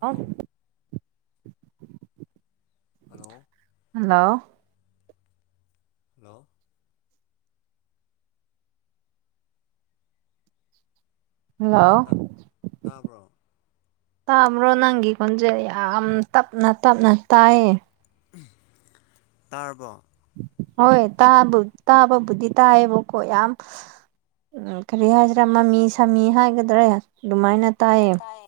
hello ꯑꯥꯁ hello hello hello hello ꯇꯥ ꯇꯥꯕ꯭ꯔꯣ ꯇꯥꯕ꯭ꯔꯣ ꯅꯪꯒꯤ ꯈꯣꯖꯦꯟ ꯌꯥꯝ ꯇꯞꯅ ꯇꯞꯅ ꯇꯥꯏꯌꯦ ꯇꯥꯔꯕꯣ ꯍꯣꯏ ꯇ ꯇꯥꯕ ꯕꯨꯗꯤ ꯇꯥꯏꯕꯀꯣ ꯌꯥꯝ ꯎꯝ ꯀꯔꯤ ꯍꯥꯏꯁꯤꯔꯥ ꯃꯃꯤ ꯁꯥꯃꯤ ꯍꯥꯏꯒꯗ꯭ꯔꯥ ꯑꯗꯨꯃꯥꯏꯅ ꯇꯥꯏꯌꯦ ꯅꯇꯥꯏ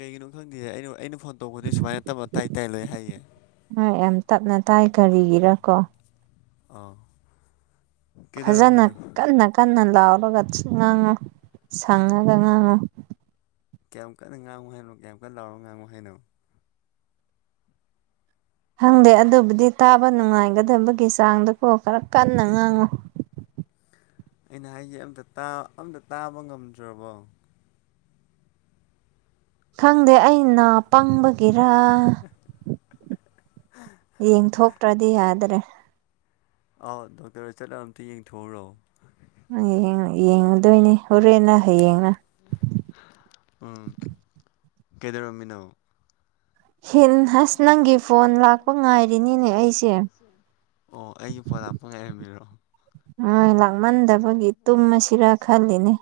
ꯀꯩꯒꯤꯅꯣ ꯈꯪꯗꯦ ꯑꯩꯅ ꯑꯩꯅ ꯐꯣꯟ ꯇꯧꯕꯗꯤ ꯁꯨꯃꯥꯏꯅ ꯇꯞꯅ ꯇꯥꯏ ꯇꯥꯏ ꯂꯣꯏ ꯍꯥꯏꯌꯦ ꯍꯣꯏ ꯌꯥꯝ ꯇꯞꯅ ꯇꯥꯏ ꯀꯔꯤꯒꯤꯔ ꯀꯣ ꯑꯥ ꯐꯖꯅ ꯀꯩꯗꯧꯔꯝꯃꯤꯅꯣ ꯀꯟꯅ ꯀꯟꯅ ꯂꯥꯎꯔꯒ ꯉꯥꯡꯉꯨ ꯁꯪꯉꯒ ꯉꯥꯡꯉꯨ ꯀ꯭ꯌꯥꯝ ꯀꯟꯅ ꯉꯥꯡꯉꯨ ꯍꯥꯏꯅꯣ ꯀ꯭ꯌꯥꯝ ꯀꯟꯅ ꯂꯥꯎꯔꯒ ꯉꯥꯡꯉꯨ ꯍꯥꯏꯅꯣ ꯈꯪꯗꯦ ꯑꯗꯨꯕꯨꯗꯤ ꯇꯥꯕ ꯅꯨꯡꯉꯥꯏꯒꯗꯕꯒꯤ ꯆꯥꯡꯗꯀꯣ ꯈꯔ ꯀꯟꯅ ꯉꯥꯡꯉꯨ ꯑꯩꯅ ꯍꯥꯏꯁꯦ ꯑꯝꯇ ꯇꯥ ꯑꯝꯇ ꯇꯥꯕ ꯉꯝꯗ꯭ꯔꯕꯣ ꯈꯪꯗꯦ ꯑꯩ ꯅꯥꯄꯪꯕꯒꯤꯔ ꯌꯦꯡꯊꯣꯛꯇ꯭ꯔꯗꯤ ꯌꯥꯗ꯭ꯔꯦ ꯑꯥꯎ ꯗꯣꯛꯇꯔ ꯆꯠꯂ ꯑꯝꯇ ꯌꯦꯡꯊꯣꯛꯎꯔꯣ ꯌꯦꯡꯉꯨꯗꯣꯏꯅꯦ ꯍꯣꯔꯦꯟꯔ ꯍꯌꯦꯡꯔ ꯎꯝ ꯀꯩꯗꯧꯔꯝꯃꯤꯅꯣ ꯍꯦꯟ ꯑꯁ ꯅꯪꯒꯤ ꯐꯣꯟ ꯂꯥꯛꯄ ꯉꯥꯏꯔꯤꯅꯤꯅꯦ ꯑꯩꯁꯦ ꯑꯣ ꯑꯩꯒꯤ ꯐꯣꯟ ꯂꯥꯛꯄ ꯉꯥꯏꯔꯝꯃꯤꯔꯣ ꯍꯣꯏ ꯂꯥꯛꯃꯟꯗꯕꯒꯤ ꯇꯨꯝꯃꯁꯤꯔꯥ ꯈꯜꯂꯤꯅꯦ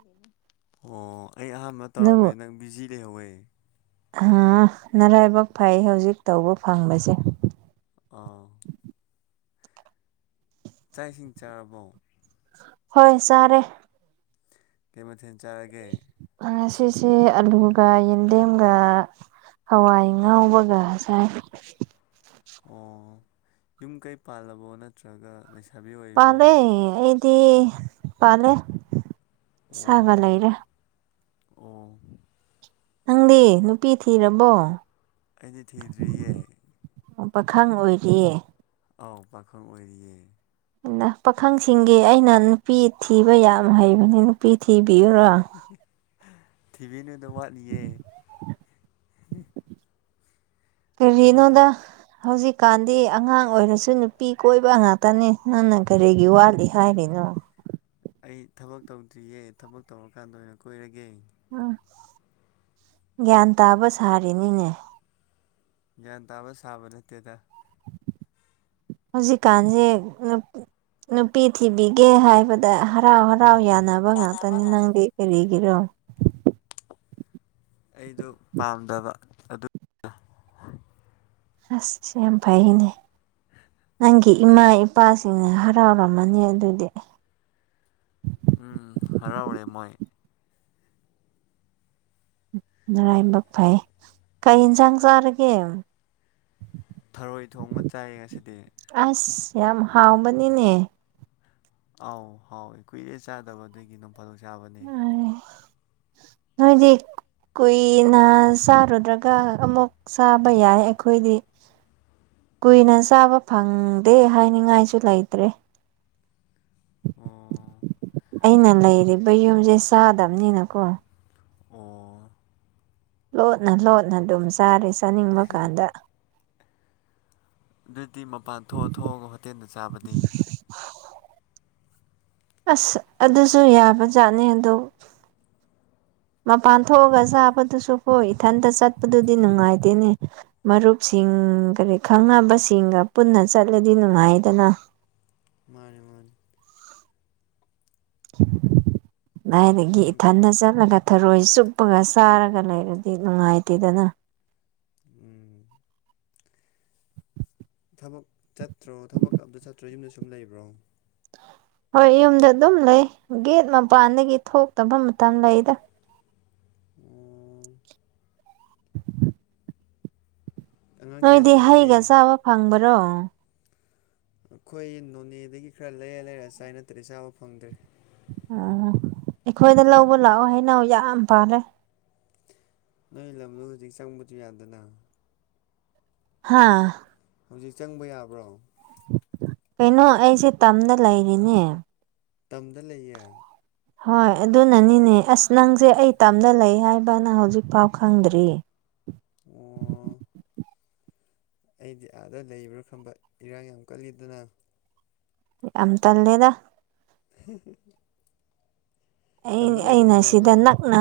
ꯑꯣ ꯑꯩ ꯑꯍꯥꯟꯕ ꯑꯗꯨꯕꯨ ꯇꯧꯔꯝꯃꯦ ꯅꯪ ꯕꯤꯖꯤ ꯂꯩꯍꯧꯋꯦ ꯑꯥ ꯃꯔꯥꯏꯕꯛ ꯐꯩ ꯍꯧꯖꯤꯛ ꯇꯧꯕ ꯐꯪꯕꯁꯦ ꯑꯥ ꯆꯥꯛ ꯏꯁꯤꯡ ꯆꯥꯔꯕꯣ ꯍꯣꯏ ꯆꯥꯔꯦ ꯀꯩ ꯃꯊꯦꯜ ꯆꯔꯒꯦ ꯉꯁꯤꯁꯦ ꯑꯂꯨꯒ ꯌꯦꯟꯗꯦꯝꯒ ꯍꯋꯥꯏ ꯉꯥꯎꯕꯒ ꯁꯥꯏ ꯑꯣ ꯌꯨꯝ ꯀꯩ ꯄꯥꯜꯂꯕꯣ ꯅꯠꯇ꯭ꯔꯒ ꯂꯩꯁꯥ ꯄꯂꯦ ꯑꯦꯗꯤ ꯄꯂꯦ ꯏꯆꯕ ꯑꯣ ꯂꯩꯔꯦ ꯑꯣ ꯅꯪꯗꯤ ꯅꯨꯄꯤ ꯊꯤꯔꯕꯣ ꯑꯩꯗꯤ ꯊꯤꯗ꯭ꯔꯤꯌꯦ ꯄꯥꯈꯪ ꯑꯣꯏꯔꯤꯌꯦ ꯑꯥꯎ ꯄꯈꯟ ꯑꯣꯏꯔꯤꯌꯦ ꯄꯥꯈꯪꯁꯤꯡꯒꯤ ꯑꯩꯅ ꯅꯨꯄꯤ ꯊꯤꯕ ꯌꯥꯝ ꯍꯩꯕꯅꯦ ꯅꯨꯄꯤ ꯊꯤꯕꯤꯌꯨꯔꯣ ꯇꯤꯚꯤ ꯅꯨꯗ ꯋꯥꯠꯂꯤꯌꯦ ꯊꯕꯛ ꯀꯔꯤꯅꯣꯗ ꯍꯧꯖꯤꯛꯀꯥꯟꯗꯤ ꯑꯉꯥꯡ ꯑꯣꯏꯔꯁꯨ ꯅꯨꯄꯤ ꯀꯣꯏꯕ ꯉꯥꯛꯇꯅꯤ ꯅꯪꯅ ꯀꯔꯤꯒꯤ ꯋꯥꯠꯂꯤ ꯍꯥꯏꯔꯤꯅꯣ ꯑꯩ ꯊꯕꯛ ꯇꯧꯗ꯭ꯔꯤꯌꯦ ꯊꯕꯛ ꯇꯧꯔꯀꯥꯟꯗ ꯑꯣꯏꯅ ꯀꯣꯏꯔꯒꯦ ꯎꯝ ꯒ꯭ꯌꯥꯟ ꯇꯥꯕ ꯁꯥꯔꯤꯅꯤꯅꯦ ꯒ꯭ꯌꯥꯟ ꯇꯥꯕ ꯁꯥꯕ ꯅꯠꯇꯦꯗ ꯍꯧꯖꯤꯛꯀꯥꯟꯁꯦ ꯅꯨꯄꯤ ꯊꯤꯕꯤꯒꯦ ꯍꯥꯏ ꯍꯥꯏꯕꯗ ꯍꯔꯥꯎ ꯍꯔꯥꯎ ꯌꯥꯅꯕ ꯉꯥꯛꯇꯅꯤ ꯅꯪꯗꯤ ꯀꯔꯤꯒꯤꯔꯣ ꯑꯩꯗꯣ ꯄꯥꯝꯗꯕ ꯑꯗꯨ ꯑꯁ ꯌꯥꯝꯐꯅꯦ ꯅꯪꯒꯤ ꯏꯃꯥ ꯏꯄꯥꯁꯤꯡꯅ ꯍꯔꯥꯎꯔꯝꯃꯅꯤ ꯑꯗꯨꯗꯤ ꯎꯝ ꯍꯔꯥꯎꯔꯦ ꯃꯣꯏ ꯃꯔꯔꯥꯏꯃꯛ ꯐꯩ ꯀꯩ ꯏꯟꯁꯥꯡ ꯆꯥꯔꯒꯦ ꯊꯔꯣꯏ ꯊꯣꯡꯕ ꯆꯥꯏ ꯉꯁꯤꯗꯤ ꯑꯁ ꯌꯥꯝ ꯍꯥꯎꯕꯅꯤꯅꯦ ꯑꯥꯎ ꯍꯥꯎꯏ ꯀꯨꯏꯔꯦ ꯆꯥꯗꯕꯗꯒꯤ ꯅꯣꯡ ꯐꯥꯗꯣꯛ ꯆꯥꯕꯅꯦ ꯅꯣꯢꯗꯤ ꯀꯨꯏꯅ ꯆꯥꯔꯨꯗ꯭ꯔꯒ ꯑꯃꯨꯛ ꯆꯥꯕ ꯌꯥꯏ ꯑꯩꯈꯣꯏꯗꯤ ꯀꯨꯏꯅ ꯆꯥꯕ ꯐꯪꯗꯦ ꯍꯥꯏꯅꯤꯡꯉꯥꯏꯁꯨ ꯂꯩꯇ꯭ꯔꯦ ꯑꯣ ꯑꯩꯅ ꯂꯩꯔꯤꯕ ꯌꯨꯝꯁꯦ ꯆꯥꯗꯕꯅꯤꯅꯀꯣ ꯑꯣ ꯂꯣꯠꯅ ꯂꯣꯠꯅ ꯑꯗꯨꯝ ꯆꯥꯔꯦ ꯆꯥꯅꯤꯡꯕ ꯀꯥꯟꯗ ꯑꯗꯨꯗꯤ ꯃꯄꯥꯟ ꯊꯣꯛꯑ ꯊꯣꯛꯑꯒ ꯍꯣꯇꯦꯜꯗ ꯆꯥꯕꯗꯤ [unintelligible] ꯑꯁ ꯑꯗꯨꯁꯨ ꯌꯥꯕꯖꯥꯠꯅꯤ ꯑꯗꯣ ꯃꯄꯥꯟ ꯊꯣꯛꯑꯒ ꯆꯥꯕꯗꯨꯁꯨ ꯀꯣ ꯏꯊꯟꯇ ꯆꯠꯄꯗꯨꯗꯤ ꯅꯨꯡꯉꯥꯏꯇꯦꯅꯦ ꯃꯔꯨꯞꯁꯤꯡ ꯀꯔꯤ ꯈꯪꯅꯕꯁꯤꯡꯒ ꯄꯨꯟꯅ ꯆꯠꯂꯗꯤ ꯅꯨꯡꯉꯥꯏꯗꯅ ꯃꯥꯅꯦ ꯃꯥꯅꯦ [unintelligible] ꯑꯗꯨꯏꯗꯒꯤ ꯎꯝ ꯏꯊꯟꯗ ꯆꯠꯂꯒ ꯊꯔꯣꯏ ꯆꯨꯞꯄꯒ ꯆꯥꯔꯒ ꯂꯩꯔꯗꯤ ꯅꯨꯡꯉꯥꯏꯇꯦꯗꯅ ꯎꯝ ꯊꯕꯛ ꯆꯠꯇ꯭ꯔꯣ ꯊꯕꯛ ꯑꯝꯇ ꯆꯠꯇ꯭ꯔꯣ ꯌꯨꯝꯗ ꯁꯨꯝ ꯂꯩꯕ꯭ꯔꯣ ꯍꯣꯏ ꯌꯨꯝꯗ ꯑꯗꯨꯝ ꯂꯩ ꯒꯦꯠ ꯃꯄꯥꯟꯗꯒꯤ ꯊꯣꯛꯇꯕ ꯃꯇꯝ ꯂꯩꯗ ꯎꯝ [inaudible] ꯑꯉꯥꯡ ꯀꯌꯥ ꯅꯣꯏꯗꯤ ꯍꯩꯒ ꯁꯨꯔꯒꯦ ꯆꯥꯕ ꯐꯪꯕ꯭ꯔꯣ ꯑꯩꯈꯣꯏ ꯅꯣꯅꯦꯗꯒꯤ ꯈꯔ ꯂꯩꯔ ꯂꯩꯔ ꯆꯥꯏ ꯅꯠꯇ꯭ꯔꯦ ꯆꯥꯕ ꯐꯪꯗ꯭ꯔꯦ ꯑꯣ ꯑꯩꯈꯣꯏꯗ ꯂꯧꯕ ꯂꯥꯛꯑꯣ ꯍꯩꯅꯧ ꯌꯥꯝ ꯄꯥꯜꯂꯦ ꯅꯣꯏ ꯂꯝꯗ ꯍꯧꯖꯤꯛ ꯆꯪꯕꯁꯨ ꯌꯥꯗꯅ ꯍꯥꯥ ꯍꯧꯖꯤꯛ ꯆꯪꯕ ꯌꯥꯕ꯭ꯔꯣ ꯀꯩꯅꯣ ꯑꯩꯁꯦ ꯇꯝꯅ ꯂꯩꯔꯤꯅꯦ ꯇꯝꯗ ꯂꯩꯌꯦ ꯍꯣꯏ ꯑꯗꯨꯅꯅꯤꯅꯦ ꯑꯁ ꯅꯪꯖ‌ꯦ ꯑꯩ ꯇꯥꯝꯗ ꯂꯩ ꯍꯥꯏꯕꯅ ꯍꯧꯖꯤꯛꯐꯥꯎ ꯈꯪꯗ꯭ꯔꯤ ꯑꯣ ꯑꯩꯗꯤ ꯑꯥꯗ ꯂꯩꯕ꯭ꯔꯥ ꯈꯪꯝꯕ ꯏꯔꯥꯡ ꯌꯥꯝ ꯀꯜꯂꯤꯗꯅ ꯌꯥꯝ ꯇꯜꯂ‌ꯦꯗ [unintelligible] ꯑꯩ ꯇꯝꯗ ꯂꯩꯕ ꯑꯩꯅ ꯁꯤꯗ ꯅꯨꯡꯉꯥꯏꯕ꯭ꯔꯣ ꯅꯛꯅ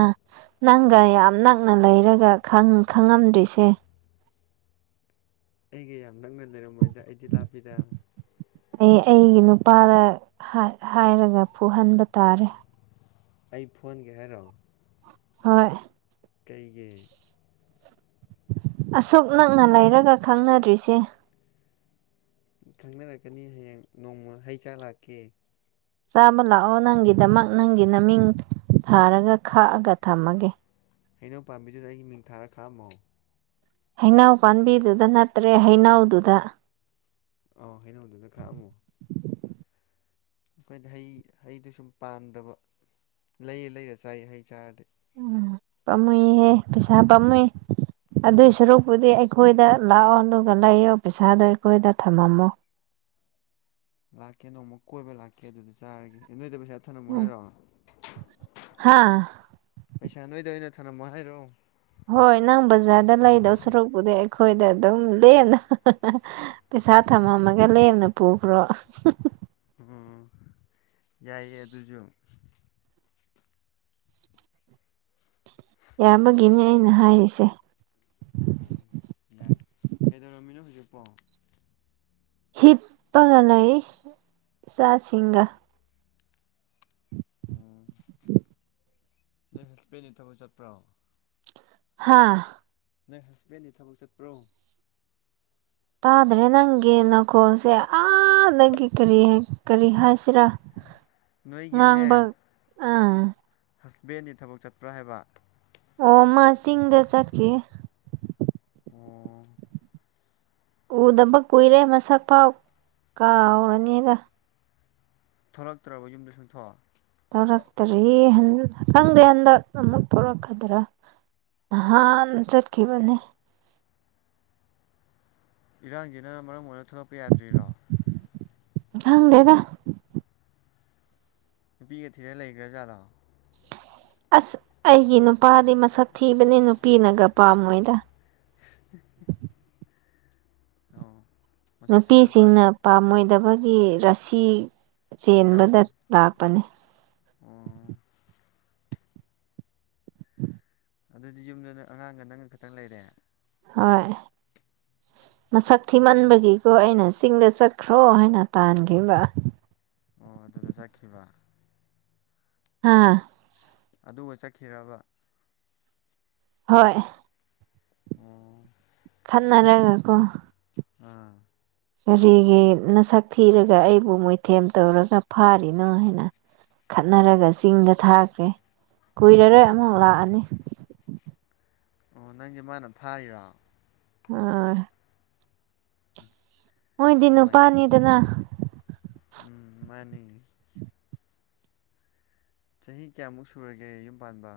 ꯅꯪꯒ ꯌꯥꯝ ꯅꯛꯅ ꯂꯩꯔꯒ ꯈꯪ ꯈꯪꯉꯝꯗ꯭ꯔꯤꯁꯦ ꯑꯩꯒ ꯌꯥꯝ ꯅꯛꯅ ꯂꯩꯔꯝꯃꯣꯏꯗ ꯑꯩꯗꯤ ꯂꯥꯞꯄꯤꯗ ꯑꯩ ꯑꯩꯒꯤ ꯅꯨꯄꯥꯗ ꯍꯥꯏ ꯍꯥꯏꯔꯒ ꯐꯨꯍꯟꯕ ꯇꯥꯔꯦ ꯑꯩ ꯐꯨꯍꯟꯒꯦ ꯍꯥꯏꯔ‌ꯣ ꯍꯣꯏ ꯀꯩꯒꯤ ꯑꯁꯨꯛ ꯅꯛꯅ ꯂꯩꯔꯒ ꯈꯪꯅꯗ꯭ꯔꯤꯁꯦ ꯈꯪꯅꯔꯛꯀꯅꯤ ꯍꯌꯦꯡ ꯅꯣꯡꯃ ꯍꯩ ꯆꯥ ꯂꯥꯛꯀꯦ ꯆꯥꯕ ꯂꯥꯛꯑꯣ ꯅꯪꯒꯤꯗꯃꯛ ꯅꯪꯒꯤ ꯃꯃꯤꯡ ꯊꯥꯔꯒ ꯈꯥꯛꯑꯒ ꯊꯝꯃꯒꯦ ꯍꯩꯅꯧ ꯄꯥꯝꯕꯤꯗꯨꯗ ꯑꯩꯒꯤ ꯃꯤꯡ ꯊꯥꯔ ꯈꯥꯝꯃꯣ ꯍꯩꯅꯧ ꯄꯥꯝꯕꯤꯗꯨꯗ ꯅꯠꯇ꯭ꯔꯦ ꯍꯩꯅꯧꯗꯨꯗ ꯑ‌ꯣ ꯍꯩꯅꯧꯗꯨꯅ ꯈꯥꯛꯑꯝꯃꯣ ꯑꯩꯈꯣꯏꯗꯤ ꯍꯩ ꯍꯩꯗꯤ ꯁꯨꯝ ꯄꯥꯝꯗꯕ ꯂꯩꯔ ꯂꯩꯔ ꯆꯥꯏ ꯍꯩ ꯆꯥꯔꯗꯤ ꯎꯝ ꯄꯥꯝꯃꯨꯏꯍꯦ ꯄꯩꯁꯥ ꯄꯥꯝꯃꯨꯏ ꯑꯗꯨꯏ ꯁꯔꯨꯛꯄꯨꯗꯤ ꯑꯩꯈꯣꯏꯗ ꯂꯥꯛꯑꯣ ꯑꯗꯨꯒ ꯂꯩꯌꯣ ꯄꯩꯁꯥꯗꯣ ꯑꯩꯈꯣꯏꯗ ꯊꯝꯃꯝꯃꯣ ꯂꯥꯛꯀꯦ ꯅꯣꯡꯃ ꯀꯣꯏꯕ ꯂꯥꯛꯀꯦ ꯑꯗꯨꯗꯤ ꯆꯥꯔꯒꯦ ꯅꯣꯏꯗ ꯄꯩꯁꯥ ꯊꯝꯅꯝꯃꯣ ꯍꯥꯏꯔꯣ ꯍꯥ ꯄꯩꯁꯥ ꯅꯣꯏꯗ ꯑꯣꯏꯅ ꯊꯝꯅꯝꯃꯣ ꯍꯥꯏꯔꯣ ꯍꯣꯏ ꯅꯪ ꯕꯖꯥꯔꯗ ꯂꯩꯗꯧ ꯁꯔꯨꯛꯄꯨꯗꯤ ꯑꯩꯈꯣꯏꯗ ꯑꯗꯨꯝ ꯂꯦꯟꯅ [unintelligible] ꯄꯩꯁꯥ ꯊꯝꯃꯝꯃꯒ ꯂꯦꯝꯅ ꯄꯨꯈ꯭ꯔꯣ ꯑꯣ ꯌꯥꯏꯌꯦ ꯑꯗꯨꯖꯨ ꯌꯥꯕꯒꯤꯅꯦ ꯑꯩꯅ ꯍꯥꯏꯔꯤꯁꯦ ꯎꯝ ꯌꯥꯏ ꯀꯩꯗꯧꯔꯝꯃꯤꯅꯣ ꯍꯧꯖꯤꯛꯄꯣ ꯍꯤꯞꯄꯒ ꯂꯩ ꯏꯆꯥꯁꯤꯡꯒ [inaudible] ꯎꯝ ꯅꯪ ꯍꯁꯕ‌ꯦꯟꯗꯤ ꯊꯕꯛ ꯆꯠꯄ꯭ꯔꯣ ꯍꯥꯥ ꯅꯣꯏ ꯍꯁꯕꯦꯟꯗꯤ ꯊꯕꯛ ꯆꯠꯄ꯭ꯔꯣ ꯇꯥꯗ꯭ꯔꯦ ꯅꯪꯒꯤ ꯅꯈꯣꯜꯁꯦ ꯑꯥꯗꯒꯤ ꯀꯔꯤ ꯀꯔꯤ ꯍꯥꯏꯁꯤꯔꯥ ꯅꯣꯏꯒꯤꯅꯦ ꯉꯥꯡꯕ ꯑꯥ ꯍꯁꯕꯦꯟꯗꯤ ꯊꯕꯛ ꯆꯠꯄ꯭ꯔꯥ ꯍꯥꯏꯕ ꯑꯣ ꯃꯥ ꯆꯤꯡ ꯗ ꯆꯠꯈꯤꯌ‌ꯦ ꯑꯣ ꯎꯗꯕ ꯀꯨꯏꯔꯦ ꯃꯁꯛ ꯐꯥꯎ ꯀꯥꯎꯔꯅꯤꯗ ꯊꯣꯛꯔꯛꯇ꯭ꯔꯕ‌ꯣ ꯌꯨꯝꯗ ꯁꯨꯡꯊꯣꯛ ꯇꯧꯔꯛꯇꯔꯤ ꯈꯪꯗꯦ ꯍꯟ ꯍꯟꯗꯛ ꯑꯃꯨꯛ ꯊꯧꯔꯛꯀꯗ꯭ꯔꯥ ꯅꯍꯥꯟ ꯆꯠꯈꯤꯕꯅꯦ ꯏꯔꯥꯡꯖꯤꯅ ꯃꯔꯝ ꯑꯣꯏꯔ ꯊꯣꯛꯂꯛꯄ ꯌꯥꯗ꯭ꯔꯤꯔꯣ ꯈꯪꯗꯦꯗ ꯅꯨꯄꯤꯒ ꯊꯤꯔ ꯂꯩꯈ꯭ꯔꯥꯖꯥꯠꯂꯣ ꯑꯁ ꯑꯩꯒꯤ ꯅꯨꯄꯥꯗꯤ ꯃꯁꯛ ꯊꯤꯕꯅꯦ ꯅꯨꯄꯤꯅꯒ ꯄꯥꯝꯃꯣꯏꯗ [unintelligible] ꯑꯣ ꯃꯁꯛ ꯊꯤꯕ ꯅꯨꯄꯥꯗꯨ ꯅꯨꯄꯤꯁꯤꯡꯅ ꯄꯥꯝꯃꯣꯏꯗꯕꯒꯤ ꯔꯁꯤ ꯆꯦꯟꯕꯗ ꯌꯥꯎꯗꯦ ꯂꯥꯛꯄꯅꯤ ꯑꯣ ꯑꯗꯨꯗꯤ ꯌꯨꯝꯗ ꯅꯪ ꯑꯉꯥꯡꯒ ꯅꯪꯒ ꯈꯛꯇꯪ ꯂꯩꯔꯦ ꯍꯣꯏ ꯃꯁꯛ ꯊꯤꯃꯟꯕꯒꯤ ꯑꯣ ꯑꯩꯅ ꯆꯤꯡꯗ ꯆꯠꯈ꯭ꯔꯣ ꯍꯥꯏꯅ ꯇꯥꯟꯒꯤꯕ ꯑꯣ ꯑꯗꯨꯗ ꯆꯠꯈꯤꯕ ꯍꯥꯥ ꯑꯗꯨꯒ ꯆꯠꯈꯤꯔꯕ ꯍꯣꯏ ꯑꯣ ꯈꯟꯅꯔꯒ ꯀꯣ ꯑꯥ ꯀꯔꯤꯒꯤ ꯅꯁꯛ ꯊꯤꯔꯒ ꯑꯩꯕꯨ ꯃꯣꯏꯊꯦꯝ ꯇꯧꯔꯒ ꯐꯥꯔꯤꯅꯣ ꯍꯥꯏꯅ ꯈꯠꯅꯔꯒ ꯆꯤꯡꯗ ꯊꯥꯈ꯭ꯔꯦ ꯀꯨꯏꯔꯔꯣꯏ ꯑꯃꯨꯛ ꯂꯥꯛꯑꯅꯤ ꯑꯣ ꯅꯪꯁꯦ ꯃꯥꯅ ꯐꯥꯔꯤꯔꯣ ꯑꯥ ꯎꯝ ꯃꯣꯏꯗꯤ ꯅꯨꯄꯅꯤꯗꯅ ꯎꯝ ꯃꯥꯅꯤ ꯆꯍꯤ ꯀꯌꯥꯃꯨꯛ ꯁꯨꯔꯒꯦ ꯌꯨꯝ ꯄꯥꯟꯕ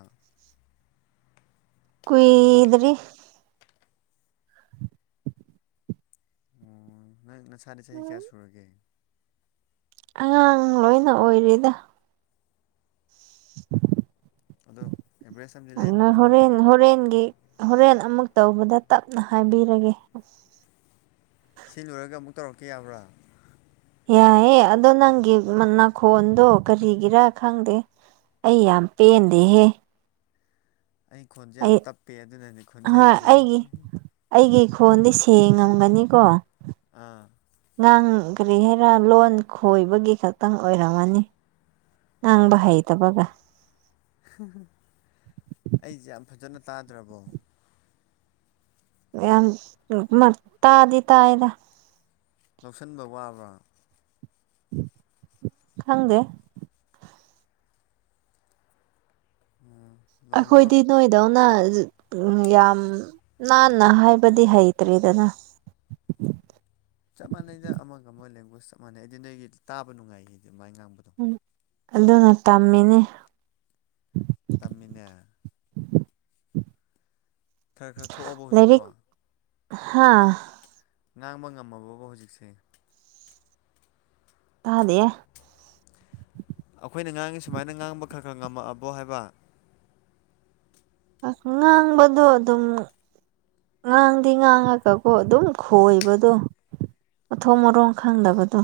ꯀꯨꯏꯗ꯭ꯔꯤ ꯑꯣ ꯅꯪ ꯅꯁꯥꯗꯤ ꯆꯍꯤ ꯀꯌꯥ ꯁꯨꯔꯒꯦ ꯑꯉꯥꯡ ꯂꯣꯏꯅ ꯑꯣꯏꯔꯤꯗ [inaudible] ꯑꯗꯣ ꯑꯦꯕ꯭ꯔꯁꯟ ꯑꯗꯨ ꯍꯣꯔꯦꯟ ꯍꯣꯔꯦꯟꯒꯤ ꯍꯣꯔꯦꯟ ꯑꯃꯨꯛ ꯇꯧꯕꯗ ꯇꯞꯅ ꯍꯥꯏꯕꯤꯔꯒꯦ ꯁꯤ ꯂꯣꯏꯔꯒ ꯑꯃꯨꯛ ꯇꯧꯔꯛꯀꯦ ꯌꯥꯕ꯭ꯔꯥ ꯌꯥꯏꯑꯦ ꯑꯗꯣ ꯅꯪꯒꯤ ꯅꯥꯈꯣꯟꯗꯣ ꯀꯔꯤꯒꯤꯔ ꯈꯪꯗꯦ ꯑꯩ ꯌꯥꯝ ꯄꯦꯟꯗꯦꯍꯦ ꯑꯩ ꯈꯣꯟꯁꯦ ꯌꯥꯝ ꯑꯩ ꯇꯞꯄꯦ ꯑꯗꯨꯅꯅꯦ ꯍꯣꯏ ꯈꯣꯟꯖꯦꯜꯁꯦ ꯑꯩꯒꯤ ꯑꯩꯒꯤ ꯈꯣꯟꯗꯤ ꯁꯦꯡꯉꯝꯒꯅꯤꯀꯣ ꯑꯥ ꯅꯪ ꯀꯔꯤ ꯍꯥꯏꯔꯥ ꯂꯣꯟ ꯈꯣꯏꯕꯒꯤ ꯈꯛꯇꯪ ꯑꯣꯏꯔꯝꯃꯅꯤ ꯉꯥꯡꯕ ꯑꯥ ꯍꯩꯇꯕꯒ [unintelligible] ꯑꯩꯁꯦ ꯌꯥꯝ ꯐꯖꯅ ꯇꯥꯗ꯭ꯔꯕꯣ ꯌꯥꯝ ꯃꯔ ꯇꯗꯤ ꯇꯏꯗ ꯂꯧꯁꯟꯕ ꯋꯥꯕ ꯈꯪꯗꯦ ꯎꯝ ꯂꯪꯒꯣ ꯑꯩꯈꯣꯏꯗꯤ ꯅꯣꯏꯗꯧꯅ ꯌꯥꯝ ꯅꯥꯟꯅ ꯍꯥꯏꯕꯗꯤ ꯍꯩꯇ꯭ꯔꯤꯗꯅ ꯆꯞ ꯃꯥꯟꯅꯩꯗ ꯑꯃꯒ ꯑꯃꯒ ꯂꯦꯡꯒ꯭ꯋꯦꯁ ꯆꯞ ꯃꯥꯟꯅꯩ ꯑꯩꯗꯤ ꯅꯣꯏꯒꯤ ꯇꯥꯕ ꯅꯨꯡꯉꯥꯏꯈꯤꯗꯤ ꯃꯥꯏꯅ ꯉꯥꯡꯕꯗꯣ ꯑꯗꯨꯅ ꯇꯝꯃꯤꯅꯦ ꯇꯝꯃꯤꯅꯦ ꯈꯔ ꯈꯔ ꯊꯣꯛꯑꯕꯣ ꯍꯧꯖꯤꯛꯄꯣ ꯍꯥꯥ ꯉꯥꯡꯃ ꯉꯝꯃꯕꯕ ꯍꯧꯖꯤꯛꯁꯦ ꯇꯥꯗꯦ ꯑꯈꯣꯏꯅ ꯉꯥꯡꯉꯤ ꯁꯨꯃꯥꯏꯅ ꯉꯥꯡꯕ ꯈꯔ ꯈꯔ ꯉꯝꯃꯛꯑꯕꯣ ꯍꯥꯏꯕ ꯉꯡꯥꯡꯕꯗꯨꯣ ꯑꯗꯨꯝ ꯉꯥꯡꯗꯤ ꯉꯥꯡꯉꯒꯀꯣ ꯑꯗꯨꯝ ꯈꯣꯏꯕꯗꯣ ꯃꯊꯣꯡ ꯃꯔꯣꯡ ꯈꯪꯗꯕꯗꯣ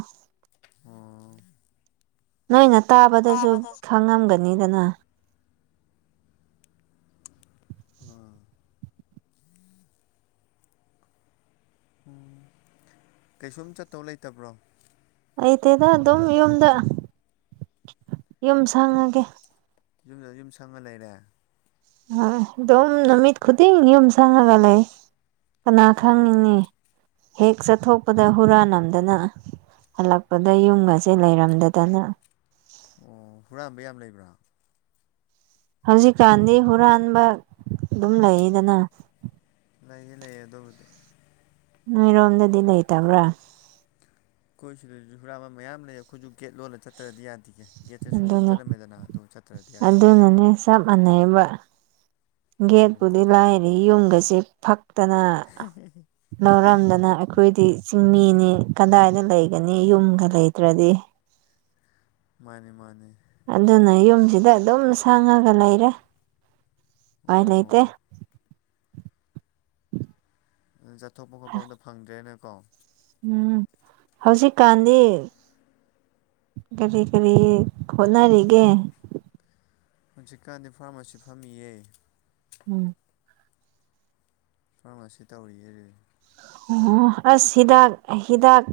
ꯑꯣ ꯅꯣꯏꯅ ꯇꯥꯕꯗꯖꯨ ꯈꯪꯉꯝꯒꯅꯤꯗꯅ ꯑꯥ ꯎꯝ ꯀꯩꯁꯨꯝ ꯆꯠꯇꯧ ꯂꯩꯇꯕ꯭ꯔꯣ ꯂꯩꯇꯩꯗ ꯑꯗꯨꯝ ꯌꯨꯝꯗ ꯌꯨꯝ ꯁꯪꯉꯒꯦ ꯌꯨꯝꯗ ꯌꯨꯝ ꯁꯪꯉ ꯂꯩꯔꯦ ꯑꯗꯨꯝ ꯅꯨꯃꯤꯠ ꯈꯨꯗꯤꯡ ꯌꯨꯝ ꯁꯪꯉꯒ ꯂꯩ ꯀꯅꯥ ꯑꯣ ꯈꯪꯉꯤꯅꯤ ꯍꯦꯛ ꯆꯠꯊꯣꯛꯄꯗ ꯍꯨꯔꯥꯟ ꯅꯝꯗꯅ ꯍꯜꯂꯛꯄꯗ ꯌꯨꯝ ꯒꯁꯦ ꯂꯩꯔꯝꯗꯗꯅ ꯑꯣ ꯍꯨꯔꯥꯟꯕ ꯌꯥꯝ ꯂꯩꯕ꯭ꯔꯥ ꯍꯧꯖꯤꯛꯀꯥꯟꯗꯤ ꯍꯨꯔꯥꯟꯕ ꯑꯗꯨꯝ ꯂꯩꯌꯦꯗꯅ ꯂꯩꯌꯦ ꯂꯩꯌꯦ ꯑꯗꯨꯕꯨꯗꯤ ꯅꯣꯏꯔꯣꯝꯗꯗꯤꯗ ꯂꯩꯇꯕ꯭ꯔꯥ ꯑꯩꯈꯣꯏ ꯁꯤꯗꯁꯨ ꯍꯨꯔꯥꯥꯟꯕ ꯃꯌꯥꯝ ꯂꯩ ꯑꯩꯈꯣꯏꯖꯨ ꯒꯦꯠ ꯂꯣꯜꯂ ꯆꯠꯇ꯭ꯔꯗꯤ ꯌꯥꯗ꯭ꯌꯦ ꯒꯦꯠꯁꯦ ꯁꯣ ꯑꯗꯨꯅꯤ ꯂꯣꯟꯖꯜꯂꯝꯃꯦꯗꯅ ꯑꯗꯨꯒ ꯆꯠꯇ꯭ꯔꯗꯤ ꯌꯥꯗꯦ ꯑꯗꯨꯅꯅꯦ ꯆꯞ ꯃꯥꯟꯅꯩꯌꯦꯕ ꯒꯦꯠꯄꯨꯗꯤ ꯂꯥꯏꯔꯤ ꯌꯨꯝꯒꯁꯦ ꯐꯛ ꯇꯅ ꯂꯧꯔꯝꯗꯅ ꯑꯩꯈꯣꯏꯗꯤ ꯆꯤꯡꯃꯤꯅꯤ ꯀꯗꯥꯏꯗ ꯂꯩꯒꯅꯤ ꯌꯨꯝꯒ ꯂꯩꯇ꯭ꯔꯗꯤ ꯃꯥꯅꯤ ꯃꯥꯅꯤ ꯑꯗꯨꯅ ꯌꯨꯝꯁꯤꯗ ꯑꯗꯨꯝ ꯁꯪꯉꯒ ꯂꯩꯔꯦ ꯎꯄꯥꯏ ꯂꯩꯇꯦ ꯑꯣ ꯑꯗꯨ ꯆꯠꯊꯣꯛꯄ ꯈꯣꯠꯄ ꯑꯝꯇ ꯐꯪꯗ꯭ꯔꯦꯅꯦꯀꯣ ꯎꯝ ꯍꯧꯖꯤꯛꯀꯥꯟꯗꯤ ꯀꯔꯤ ꯀꯔꯤ ꯍꯣꯠꯅꯔꯤꯒꯦ ꯍꯧꯖꯤꯛꯀꯥꯟꯗꯤ ꯐꯥꯔꯃꯥꯁꯤ ꯐꯝꯃꯤꯌꯦ ꯎꯝ ꯐꯥꯔꯃꯥꯁꯤ ꯇꯧꯔꯤꯌꯦ ꯑꯣ ꯑꯁ ꯍꯤꯗꯥꯛ ꯍꯤꯗꯥꯛ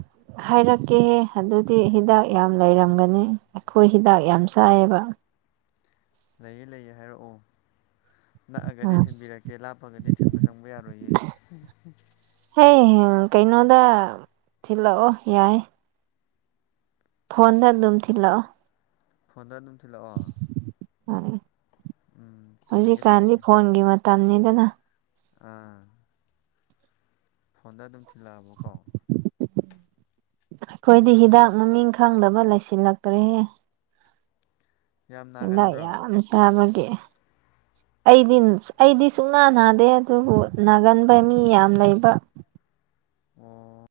ꯍꯥꯏꯔꯛꯀꯦꯍꯦ ꯑꯗꯨꯗꯤ ꯍꯤꯗꯥꯛ ꯌꯥꯝ ꯂꯩꯔꯝꯒꯅꯤ ꯑꯩꯈꯣꯏ ꯍꯤꯗꯥꯛ ꯌꯥꯝ ꯆꯥꯏꯌꯦꯕ ꯂꯩꯌꯦ ꯂꯩꯌꯦ ꯍꯥꯏꯔꯛꯑꯣ ꯅꯛꯑꯒꯗꯤ ꯎꯝ ꯊꯤꯟꯕꯤꯔꯛꯀꯦ ꯂꯥꯞꯄꯒꯗꯤ ꯊꯤꯟꯕ ꯆꯪꯕ ꯌꯥꯔꯣꯏꯌꯦ [unintelligible] ꯀꯩꯅꯣꯗ ꯊꯤꯜꯂꯛꯑꯣ ꯌꯥꯏ ꯐꯣꯟꯗ ꯑꯗꯨꯝ ꯊꯤꯜꯂꯛꯑꯣ ꯐꯣꯟꯗ ꯑꯗꯨꯝ ꯊꯤꯜꯂꯛꯑꯣ ꯍꯣꯏ ꯎꯝ ꯊꯤꯜꯂꯛꯀꯦ ꯍꯧꯖꯤꯛꯀꯥꯟꯗꯤ ꯊꯤꯜꯂꯛꯀꯦ ꯐꯣꯟꯒꯤ ꯃꯇꯝꯅꯤꯗꯅ ꯑꯥ ꯐꯣꯟꯗ ꯑꯗꯨꯝ ꯊꯤꯜꯂꯛꯑꯕꯀꯣ ꯑꯩꯈꯣꯏꯗꯤ ꯍꯤꯗꯥꯛ ꯃꯃꯤꯡ ꯈꯪꯗꯕ ꯂꯩꯁꯤꯜꯂꯛꯇ꯭ꯔꯦꯍꯦ ꯌꯥꯝ ꯍꯤꯗꯥꯛ ꯅꯥꯒꯟꯕ꯭ꯔꯣ ꯌꯥꯝ ꯆꯥꯕꯒꯤ ꯑꯩꯗꯤ ꯑꯩꯗꯤ ꯁꯨꯡꯅꯥ ꯅꯥꯗꯦ ꯑꯗꯨꯕꯨ ꯅꯥꯒꯟꯕ ꯃꯤ ꯌꯥꯝ ꯂꯩꯕ ꯑꯣ